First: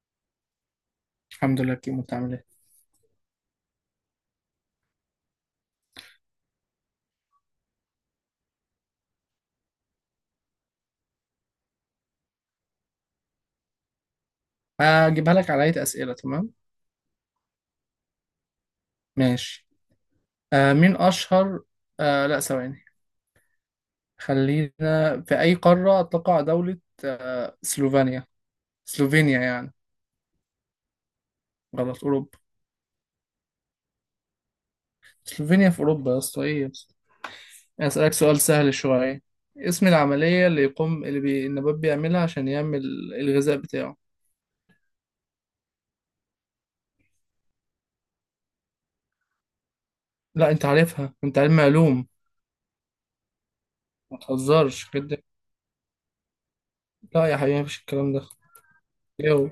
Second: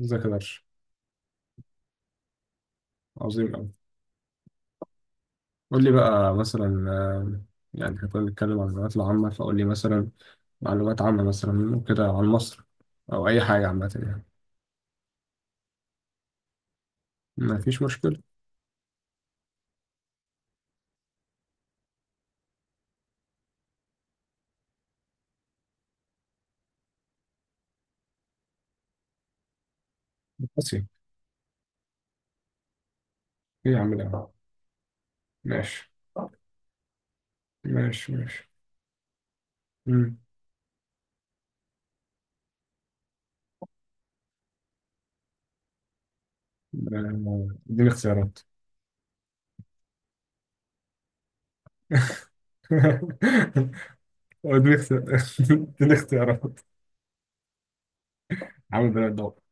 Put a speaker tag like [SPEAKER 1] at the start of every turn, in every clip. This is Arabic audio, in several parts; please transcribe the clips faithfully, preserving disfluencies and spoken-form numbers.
[SPEAKER 1] ازيك يا درش.
[SPEAKER 2] الحمد لله كيمو بتعمل ايه؟
[SPEAKER 1] عظيم أوي. قول لي بقى مثلا، آه، يعني احنا كنا بنتكلم عن المعلومات العامة، فقول لي مثلا معلومات عامة مثلا كده عن مصر، أو أي حاجة عامة يعني.
[SPEAKER 2] هجيبها لك على هيئة أسئلة. تمام،
[SPEAKER 1] ما فيش مشكلة.
[SPEAKER 2] ماشي. آه مين أشهر؟ آه لا، ثواني، خلينا. في أي قارة تقع دولة سلوفينيا؟ سلوفينيا يعني
[SPEAKER 1] بس إيه؟
[SPEAKER 2] غلط؟ أوروبا.
[SPEAKER 1] يا عم ده.
[SPEAKER 2] سلوفينيا في
[SPEAKER 1] ماشي
[SPEAKER 2] أوروبا يا اسطى، إيه يا اسطى؟
[SPEAKER 1] ماشي
[SPEAKER 2] أسألك سؤال
[SPEAKER 1] ماشي.
[SPEAKER 2] سهل شوية. اسم
[SPEAKER 1] مم.
[SPEAKER 2] العملية اللي يقوم، اللي بي... النبات بيعملها عشان يعمل الغذاء بتاعه.
[SPEAKER 1] آه، اديني اختيارات.
[SPEAKER 2] لا أنت عارفها، أنت علم علوم. ما
[SPEAKER 1] اديني
[SPEAKER 2] تهزرش كده.
[SPEAKER 1] اختيارات. اديني اختيارات
[SPEAKER 2] لا يا حبيبي، مفيش الكلام ده.
[SPEAKER 1] عامل بنات
[SPEAKER 2] إيه
[SPEAKER 1] ضوء.
[SPEAKER 2] هو؟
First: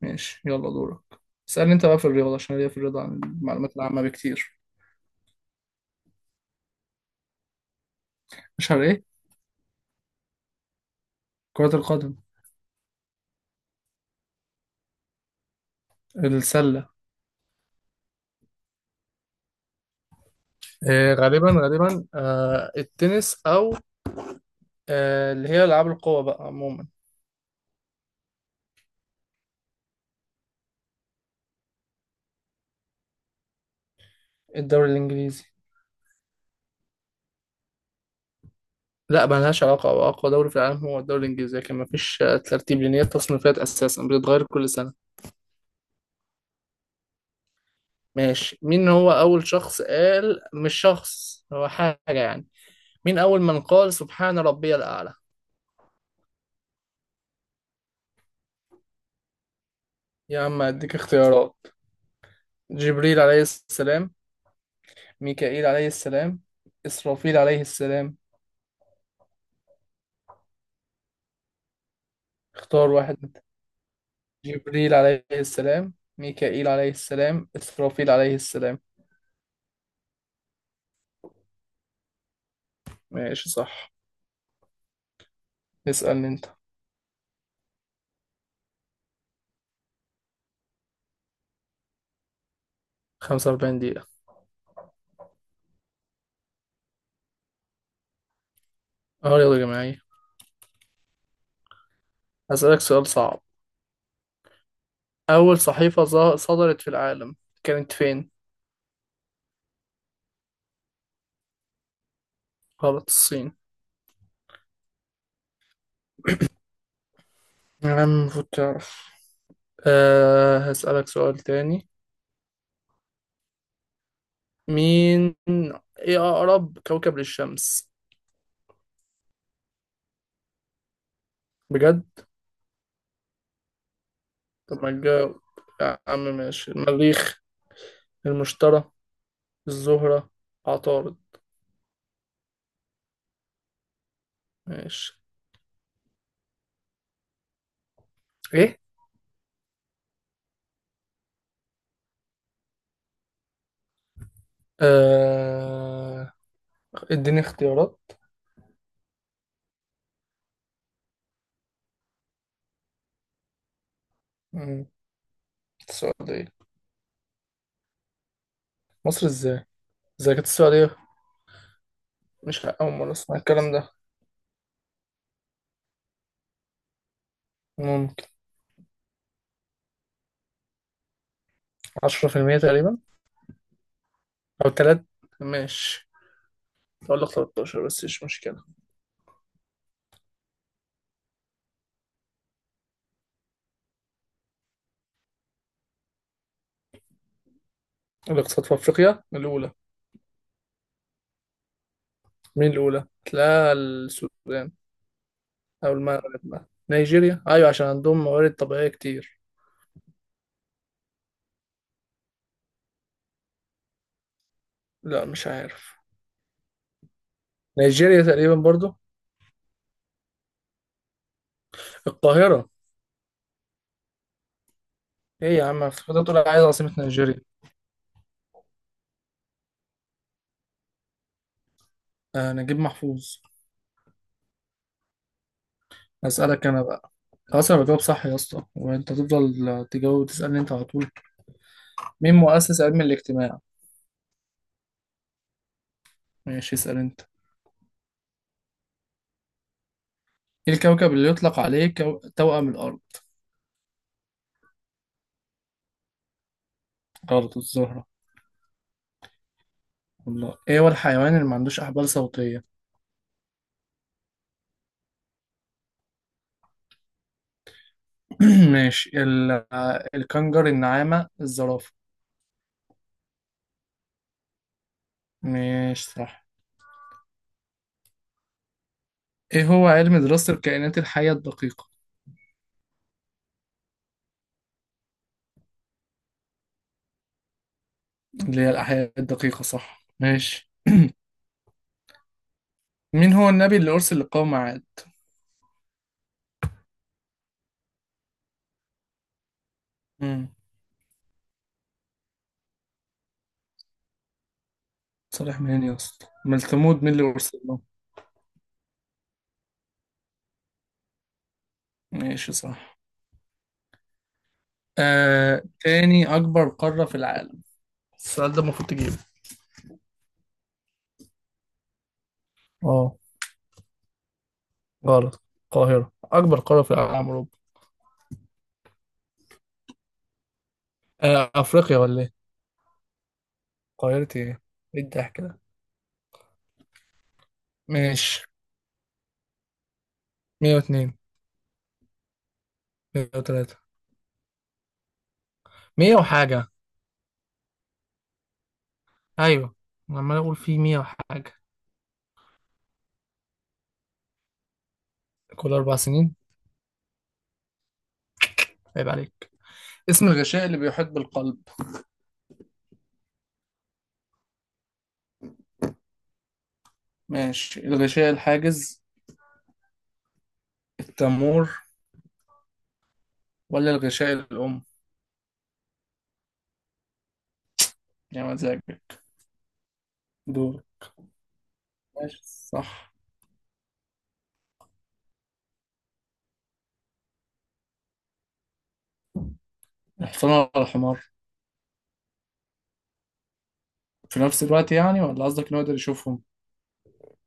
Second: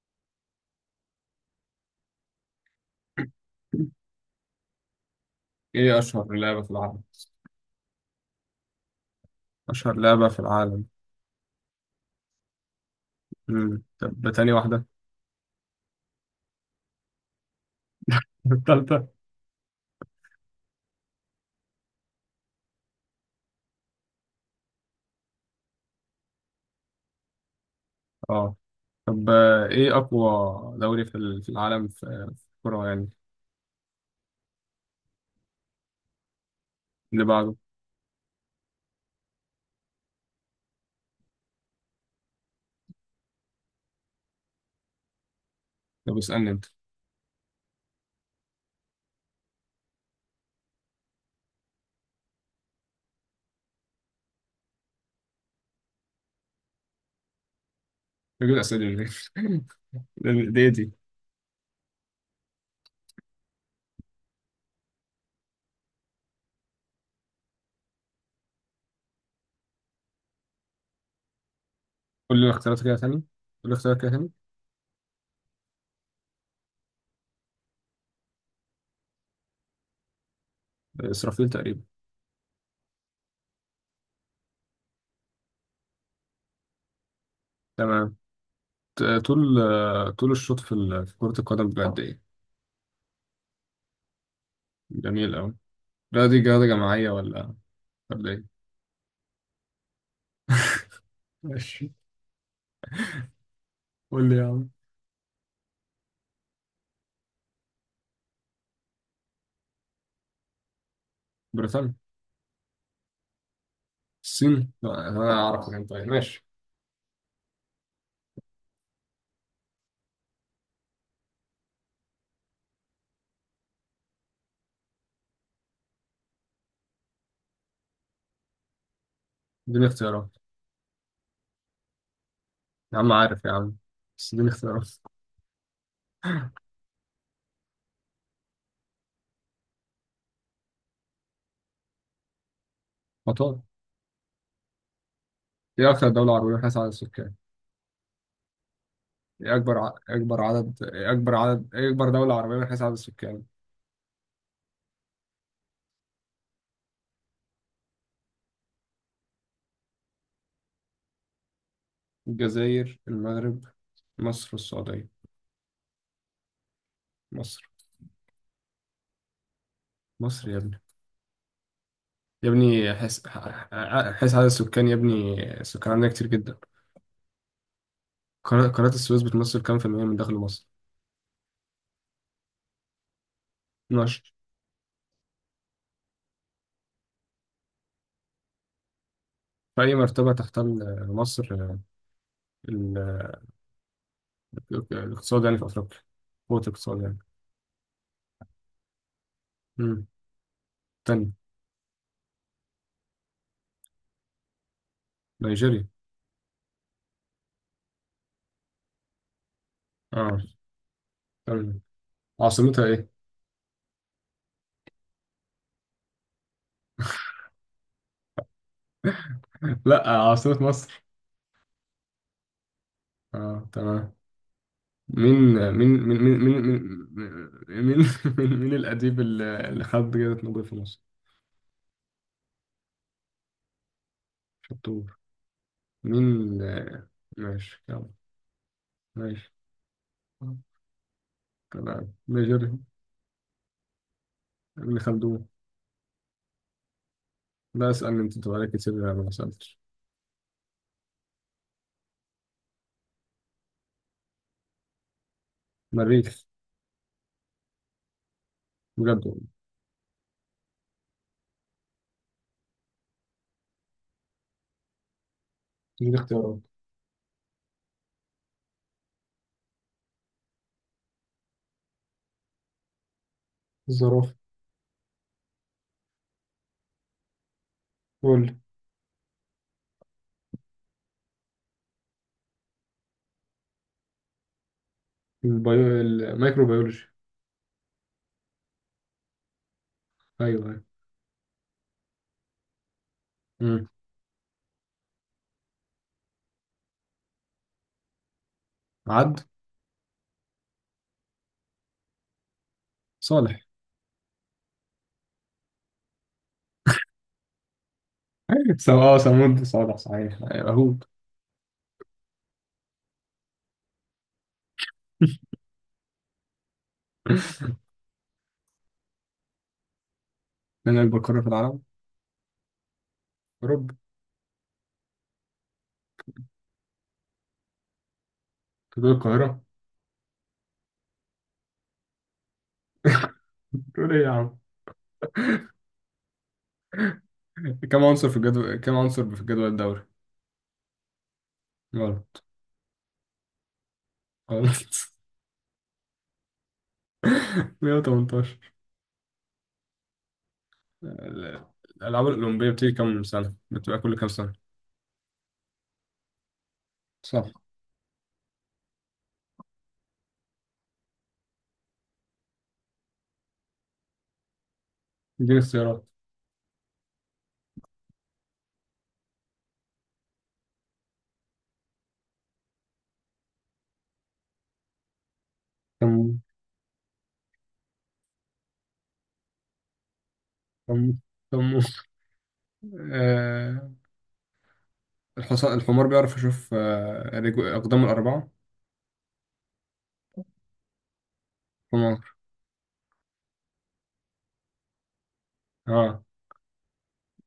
[SPEAKER 2] ماشي، يلا دورك. اسألني انت بقى في الرياضة، عشان ليا في الرياضة عن المعلومات العامة بكتير.
[SPEAKER 1] ايه أشهر لعبة في العالم؟
[SPEAKER 2] مش على ايه؟
[SPEAKER 1] أشهر لعبة في العالم.
[SPEAKER 2] كرة القدم.
[SPEAKER 1] مم. طب تاني واحدة.
[SPEAKER 2] السلة.
[SPEAKER 1] التالتة.
[SPEAKER 2] آه، غالبا غالبا آه التنس، او آه اللي هي العاب القوى بقى عموما.
[SPEAKER 1] اه. طب آه، ايه اقوى دوري في ال- في العالم، في في الكرة يعني.
[SPEAKER 2] الدوري الانجليزي.
[SPEAKER 1] اللي بعده؟
[SPEAKER 2] لا ملهاش علاقة، هو اقوى دوري في العالم هو الدوري الانجليزي، لكن مفيش آه، ترتيب، لان هي التصنيفات اساسا بتتغير كل سنة.
[SPEAKER 1] طب اسألني انت.
[SPEAKER 2] ماشي، مين هو اول شخص قال، مش شخص، هو حاجة يعني، مين اول من قال سبحان ربي الاعلى؟
[SPEAKER 1] بجيب الاسئله دي
[SPEAKER 2] يا
[SPEAKER 1] ليه؟
[SPEAKER 2] عم
[SPEAKER 1] دي دي.
[SPEAKER 2] اديك اختيارات. جبريل عليه السلام، ميكائيل عليه السلام، إسرافيل عليه السلام.
[SPEAKER 1] قول لي الاختيارات
[SPEAKER 2] اختار
[SPEAKER 1] كده تاني.
[SPEAKER 2] واحد
[SPEAKER 1] قول
[SPEAKER 2] منهم.
[SPEAKER 1] لي الاختيارات كده تاني.
[SPEAKER 2] جبريل عليه السلام، ميكائيل عليه السلام، إسرافيل عليه السلام.
[SPEAKER 1] آه، اسرافيل تقريبا.
[SPEAKER 2] ماشي صح. اسألني أنت.
[SPEAKER 1] تمام. ت- طول، آه، طول الشوط في ال- في كرة القدم بجد ايه؟
[SPEAKER 2] خمسة وأربعين دقيقة.
[SPEAKER 1] جميل قوي. لا دي رياضة جماعية ولا ولا ايه؟
[SPEAKER 2] اه رياضة جماعية.
[SPEAKER 1] ماشي.
[SPEAKER 2] هسألك سؤال صعب.
[SPEAKER 1] قول لي يا عم.
[SPEAKER 2] أول صحيفة ظ- صدرت في العالم كانت فين؟
[SPEAKER 1] بريطانيا.
[SPEAKER 2] غلط، الصين.
[SPEAKER 1] الصين؟ لا انا اعرف، انت طيب ماشي.
[SPEAKER 2] يا عم المفروض تعرف. أه، هسألك سؤال تاني. مين، إيه أقرب كوكب للشمس؟
[SPEAKER 1] اديني اختيارات.
[SPEAKER 2] بجد؟
[SPEAKER 1] يا عم عارف يا عم، بس اديني
[SPEAKER 2] طب
[SPEAKER 1] اختيارات.
[SPEAKER 2] ما تجاوب يا عم. ماشي، المريخ، المشتري، الزهرة، عطارد.
[SPEAKER 1] مطار.
[SPEAKER 2] ماشي.
[SPEAKER 1] ايه اكتر دولة عربية من حيث عدد السكان؟
[SPEAKER 2] ايه
[SPEAKER 1] إيه أكبر ع... أكبر عدد إيه أكبر عدد إيه أكبر دولة عربية من حيث عدد السكان؟
[SPEAKER 2] آه... اديني اختيارات.
[SPEAKER 1] الجزائر، المغرب، مصر
[SPEAKER 2] مم.
[SPEAKER 1] والسعودية.
[SPEAKER 2] السعودية.
[SPEAKER 1] مصر.
[SPEAKER 2] مصر ازاي؟ زي كانت
[SPEAKER 1] مصر يا ابني،
[SPEAKER 2] السعودية.
[SPEAKER 1] يا
[SPEAKER 2] مش أول
[SPEAKER 1] ابني،
[SPEAKER 2] مرة
[SPEAKER 1] حيث
[SPEAKER 2] أسمع الكلام ده.
[SPEAKER 1] ع- حيث عدد السكان يا ابني. السكان عندنا كتير جدا.
[SPEAKER 2] ممكن.
[SPEAKER 1] قناة قناة السويس بتمثل كام في المية من دخل مصر؟
[SPEAKER 2] عشرة في المية تقريبا،
[SPEAKER 1] اتناشر.
[SPEAKER 2] أو تلات. ماشي، أقول لك تلتاشر بس مش مشكلة.
[SPEAKER 1] في أي مرتبة تحتل مصر ال- ال- الاقتصاد يعني في أفريقيا، قوة الاقتصاد يعني؟
[SPEAKER 2] الاقتصاد في أفريقيا الأولى.
[SPEAKER 1] مم. تاني.
[SPEAKER 2] مين الأولى؟ تلاقي السودان
[SPEAKER 1] نيجيريا.
[SPEAKER 2] أو المغرب بقى، نيجيريا أيوة عشان عندهم موارد طبيعية كتير.
[SPEAKER 1] اه تمام. عاصمتها إيه؟
[SPEAKER 2] لا مش عارف، نيجيريا تقريبا برضو.
[SPEAKER 1] لا، عاصمة مصر.
[SPEAKER 2] القاهرة.
[SPEAKER 1] اه تمام. مين
[SPEAKER 2] ايه يا
[SPEAKER 1] مين
[SPEAKER 2] عم،
[SPEAKER 1] مين
[SPEAKER 2] افتكرت تقول
[SPEAKER 1] مين مين
[SPEAKER 2] عايز عاصمة نيجيريا.
[SPEAKER 1] مين مين، مين، مين الأديب اللي اللي خد جائزة نوبل في مصر؟
[SPEAKER 2] آه نجيب محفوظ.
[SPEAKER 1] شطور. مين
[SPEAKER 2] هسألك أنا
[SPEAKER 1] آه،
[SPEAKER 2] بقى. خلاص
[SPEAKER 1] ماشي
[SPEAKER 2] أنا بجاوب
[SPEAKER 1] يلا.
[SPEAKER 2] صح يا اسطى، وأنت
[SPEAKER 1] ماشي
[SPEAKER 2] تفضل تجاوب وتسألني أنت على طول.
[SPEAKER 1] تمام
[SPEAKER 2] مين
[SPEAKER 1] ميجر.
[SPEAKER 2] مؤسس علم الاجتماع؟
[SPEAKER 1] ابن خلدون.
[SPEAKER 2] ماشي اسأل أنت.
[SPEAKER 1] لا اسأل انت انت بقالك كتير انا ما سألتش.
[SPEAKER 2] إيه الكوكب اللي يطلق عليه كو... توأم الأرض؟
[SPEAKER 1] مريخ.
[SPEAKER 2] غلط، الزهرة.
[SPEAKER 1] بجد والله.
[SPEAKER 2] والله، إيه هو الحيوان اللي ما عندوش أحبال صوتية؟
[SPEAKER 1] دي اختيارات.
[SPEAKER 2] ماشي ال... آه، الكنجر، النعامة، الزرافة.
[SPEAKER 1] الزرافة.
[SPEAKER 2] ماشي صح.
[SPEAKER 1] قول.
[SPEAKER 2] إيه هو علم دراسة الكائنات الحية الدقيقة؟
[SPEAKER 1] البيو... الميكروبيولوجي.
[SPEAKER 2] اللي هي الأحياء الدقيقة، صح
[SPEAKER 1] ايوه
[SPEAKER 2] ماشي.
[SPEAKER 1] ايوه.
[SPEAKER 2] مين هو النبي
[SPEAKER 1] مم.
[SPEAKER 2] اللي أرسل لقوم
[SPEAKER 1] عد.
[SPEAKER 2] عاد؟
[SPEAKER 1] صالح.
[SPEAKER 2] صالح منين يا اسطى؟ من ثمود، مين اللي ارسل له؟
[SPEAKER 1] أيوة. سم... اه سمود صالح صحيح، ايوه هود.
[SPEAKER 2] ماشي صح. آه، تاني اكبر قارة في العالم؟ السؤال ده المفروض تجيبه.
[SPEAKER 1] من البقرة في العالم.
[SPEAKER 2] اه.
[SPEAKER 1] اوروبا.
[SPEAKER 2] غلط، القاهرة. اكبر قارة في العالم اوروبا؟
[SPEAKER 1] تقول القاهرة؟
[SPEAKER 2] آه افريقيا ولا ايه؟
[SPEAKER 1] تقول ايه
[SPEAKER 2] قاهرة
[SPEAKER 1] يا عم؟
[SPEAKER 2] ايه؟ ايه الضحك ده؟
[SPEAKER 1] كم عنصر في
[SPEAKER 2] ماشي.
[SPEAKER 1] الجدول، كم عنصر في الجدول الدوري؟
[SPEAKER 2] مية واتنين.
[SPEAKER 1] غلط.
[SPEAKER 2] مية وتلاتة.
[SPEAKER 1] غلط.
[SPEAKER 2] مية وحاجة.
[SPEAKER 1] مية وتمنتاشر.
[SPEAKER 2] ايوه. أنا عمال اقول في مائة وحاجة.
[SPEAKER 1] ال- الألعاب الأولمبية بتيجي كم سنة؟ بتبقى كل كم سنة؟
[SPEAKER 2] كل اربع سنين.
[SPEAKER 1] صح.
[SPEAKER 2] عيب عليك. اسم الغشاء اللي بيحيط بالقلب.
[SPEAKER 1] اديني اختيارات.
[SPEAKER 2] ماشي، الغشاء الحاجز، التمور، ولا الغشاء الأم.
[SPEAKER 1] كم.
[SPEAKER 2] يا مزاجك. دور.
[SPEAKER 1] كم. كم.
[SPEAKER 2] ماشي صح.
[SPEAKER 1] آه... الحصان، الحمار بيعرف يشوف آه... رجو... أقدام الأربعة؟
[SPEAKER 2] الحصان ولا الحمار؟
[SPEAKER 1] حمار.
[SPEAKER 2] في نفس الوقت يعني، ولا قصدك انه يقدر
[SPEAKER 1] آه.
[SPEAKER 2] يشوفهم؟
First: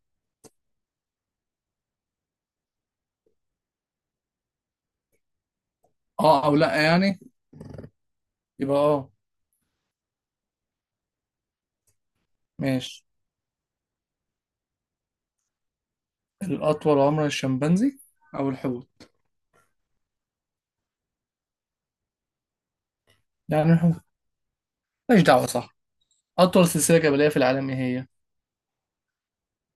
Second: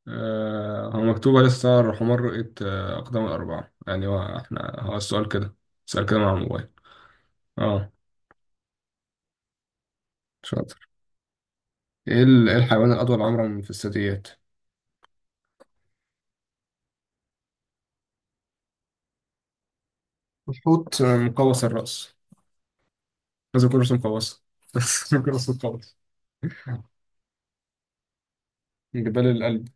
[SPEAKER 1] آه... هو مكتوبة لسه الحمار رؤية آه... أقدام الأربعة، يعني هو احنا هو السؤال كده، السؤال كده مع
[SPEAKER 2] اه او
[SPEAKER 1] الموبايل.
[SPEAKER 2] لا يعني.
[SPEAKER 1] اه.
[SPEAKER 2] يبقى اه.
[SPEAKER 1] شاطر. ايه ال- إيه الحيوان
[SPEAKER 2] ماشي،
[SPEAKER 1] الأطول عمرا في الثدييات؟
[SPEAKER 2] الاطول عمرا الشمبانزي او الحوت.
[SPEAKER 1] الحوت مقوس الرأس. لازم
[SPEAKER 2] يعني
[SPEAKER 1] يكون رأسه
[SPEAKER 2] الحوت.
[SPEAKER 1] مقوسة. لازم
[SPEAKER 2] ماليش
[SPEAKER 1] يكون
[SPEAKER 2] دعوه،
[SPEAKER 1] رأسه
[SPEAKER 2] صح.
[SPEAKER 1] مقوس.
[SPEAKER 2] اطول سلسله جبليه في العالم ايه هي؟
[SPEAKER 1] من جبال القلب.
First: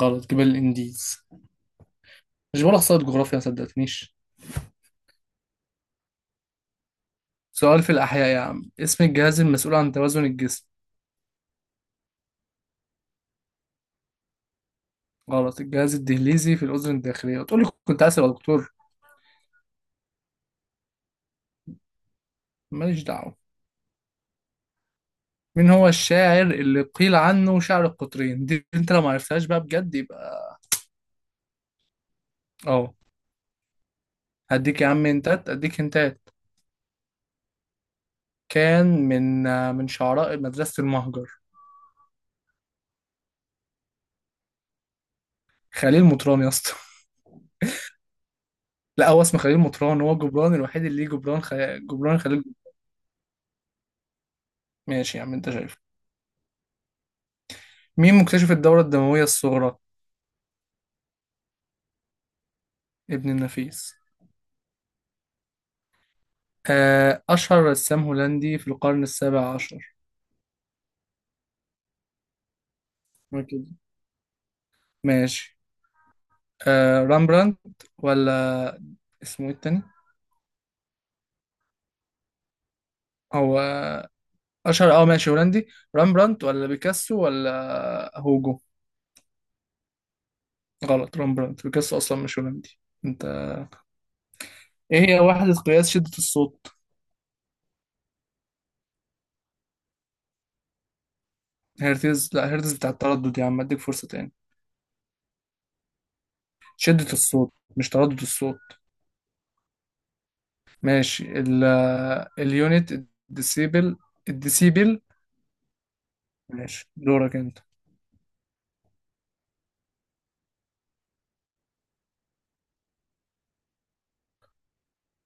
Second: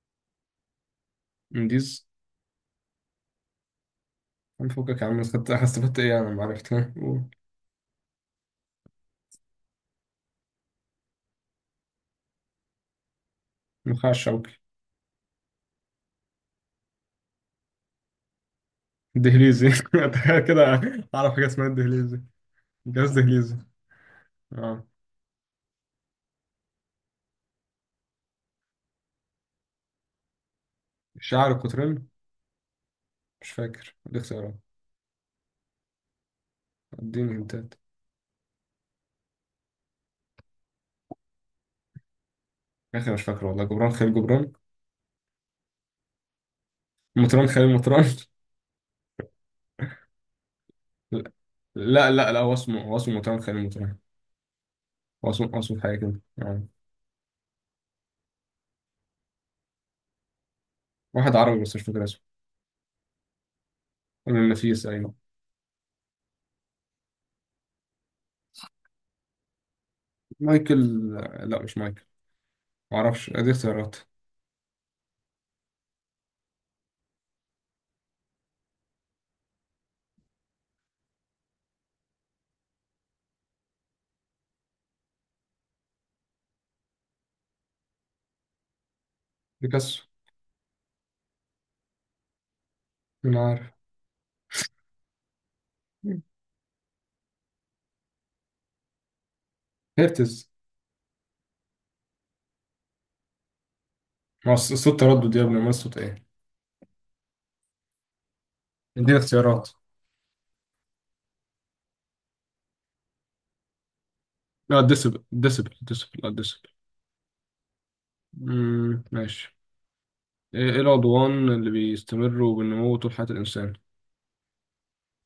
[SPEAKER 2] غلط، جبال الانديز.
[SPEAKER 1] منديز.
[SPEAKER 2] مش بقول احصائيات جغرافيا؟ ما صدقتنيش.
[SPEAKER 1] عم فكك يا عم، خدت استفدت ايه؟ انا ما عرفت، ها؟ قول.
[SPEAKER 2] سؤال في الاحياء يا عم، اسم الجهاز المسؤول عن توازن الجسم.
[SPEAKER 1] النخاع الشوكي.
[SPEAKER 2] غلط، الجهاز الدهليزي في الاذن الداخليه. تقول لي كنت عايز ابقى دكتور.
[SPEAKER 1] الدهليزي. تخيل كده، اعرف حاجة اسمها الدهليزي،
[SPEAKER 2] ماليش
[SPEAKER 1] جهاز
[SPEAKER 2] دعوه.
[SPEAKER 1] دهليزي. اه.
[SPEAKER 2] مين هو الشاعر اللي قيل عنه شاعر القطرين؟ دي انت لو ما عرفتهاش بقى بجد يبقى
[SPEAKER 1] الشاعر القطرين.
[SPEAKER 2] اه.
[SPEAKER 1] مش فاكر، دي اختيارات.
[SPEAKER 2] هديك يا عم انتات، اديك انتات.
[SPEAKER 1] اديني هنتات.
[SPEAKER 2] كان من آه، من شعراء مدرسة المهجر.
[SPEAKER 1] يا اخي مش فاكر والله، جبران خليل جبران.
[SPEAKER 2] خليل مطران يا اسطى.
[SPEAKER 1] مطران خليل مطران.
[SPEAKER 2] لا، هو اسمه خليل مطران، هو جبران الوحيد اللي ليه
[SPEAKER 1] لا،
[SPEAKER 2] جبران خي...
[SPEAKER 1] لا
[SPEAKER 2] جبران
[SPEAKER 1] لا لا،
[SPEAKER 2] خليل.
[SPEAKER 1] هو اسمه، هو اسمه مطران خليل مطران.
[SPEAKER 2] ماشي يا
[SPEAKER 1] هو
[SPEAKER 2] عم،
[SPEAKER 1] اسمه
[SPEAKER 2] انت
[SPEAKER 1] هو
[SPEAKER 2] شايف.
[SPEAKER 1] اسمه حاجة كده آه.
[SPEAKER 2] مين مكتشف الدورة الدموية الصغرى؟
[SPEAKER 1] واحد عربي بس مش فاكر اسمه.
[SPEAKER 2] ابن النفيس.
[SPEAKER 1] ابن النفيس، ايوه.
[SPEAKER 2] آه، أشهر رسام هولندي في القرن السابع عشر.
[SPEAKER 1] مايكل. لا مش مايكل. معرفش، ادي
[SPEAKER 2] أوكي.
[SPEAKER 1] اختيارات.
[SPEAKER 2] ماشي. آه، رامبراندت ولا اسمه ايه التاني، هو اشهر اه ماشي هولندي. رامبرانت ولا بيكاسو ولا هوجو؟
[SPEAKER 1] بيكاسو.
[SPEAKER 2] غلط، رامبرانت. بيكاسو اصلا مش هولندي. انت.
[SPEAKER 1] مين عارف.
[SPEAKER 2] ايه هي وحدة قياس شدة الصوت؟
[SPEAKER 1] هيرتز.
[SPEAKER 2] هرتز؟ لا، هرتز بتاع التردد يا عم. اديك فرصة تاني.
[SPEAKER 1] ما هو صوت تردد يا ابني، ما صوت ايه؟
[SPEAKER 2] شدة الصوت مش تردد الصوت.
[SPEAKER 1] اديني اختيارات.
[SPEAKER 2] ماشي، ال، اليونت، الديسيبل،
[SPEAKER 1] لا
[SPEAKER 2] الديسيبل.
[SPEAKER 1] ديسبل، ديسبل ديسبل لا ديسبل.
[SPEAKER 2] ماشي دورك انت.
[SPEAKER 1] مم، ماشي. ايه إيه العضوان اللي بيستمروا بالنمو طول حياة الانسان؟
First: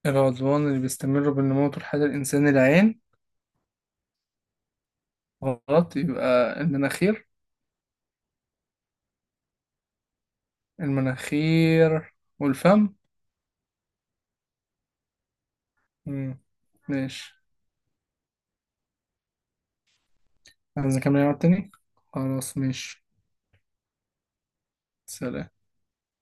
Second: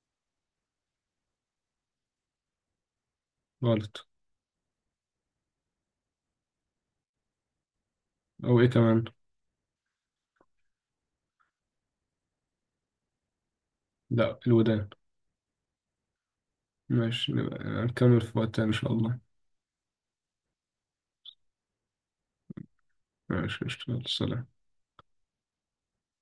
[SPEAKER 2] العضوان اللي بيستمر بالنمو طول حياة الإنسان، العين.
[SPEAKER 1] غلط.
[SPEAKER 2] غلط، يبقى المناخير.
[SPEAKER 1] او ايه كمان؟
[SPEAKER 2] المناخير والفم.
[SPEAKER 1] لا الودان.
[SPEAKER 2] مم.
[SPEAKER 1] ماشي
[SPEAKER 2] ماشي.
[SPEAKER 1] نبقى نكمل في وقت تاني ان شاء الله.
[SPEAKER 2] عايز اكمل العب تاني. خلاص ماشي.
[SPEAKER 1] ماشي قشطة. يلا، سلام.
[SPEAKER 2] سلام.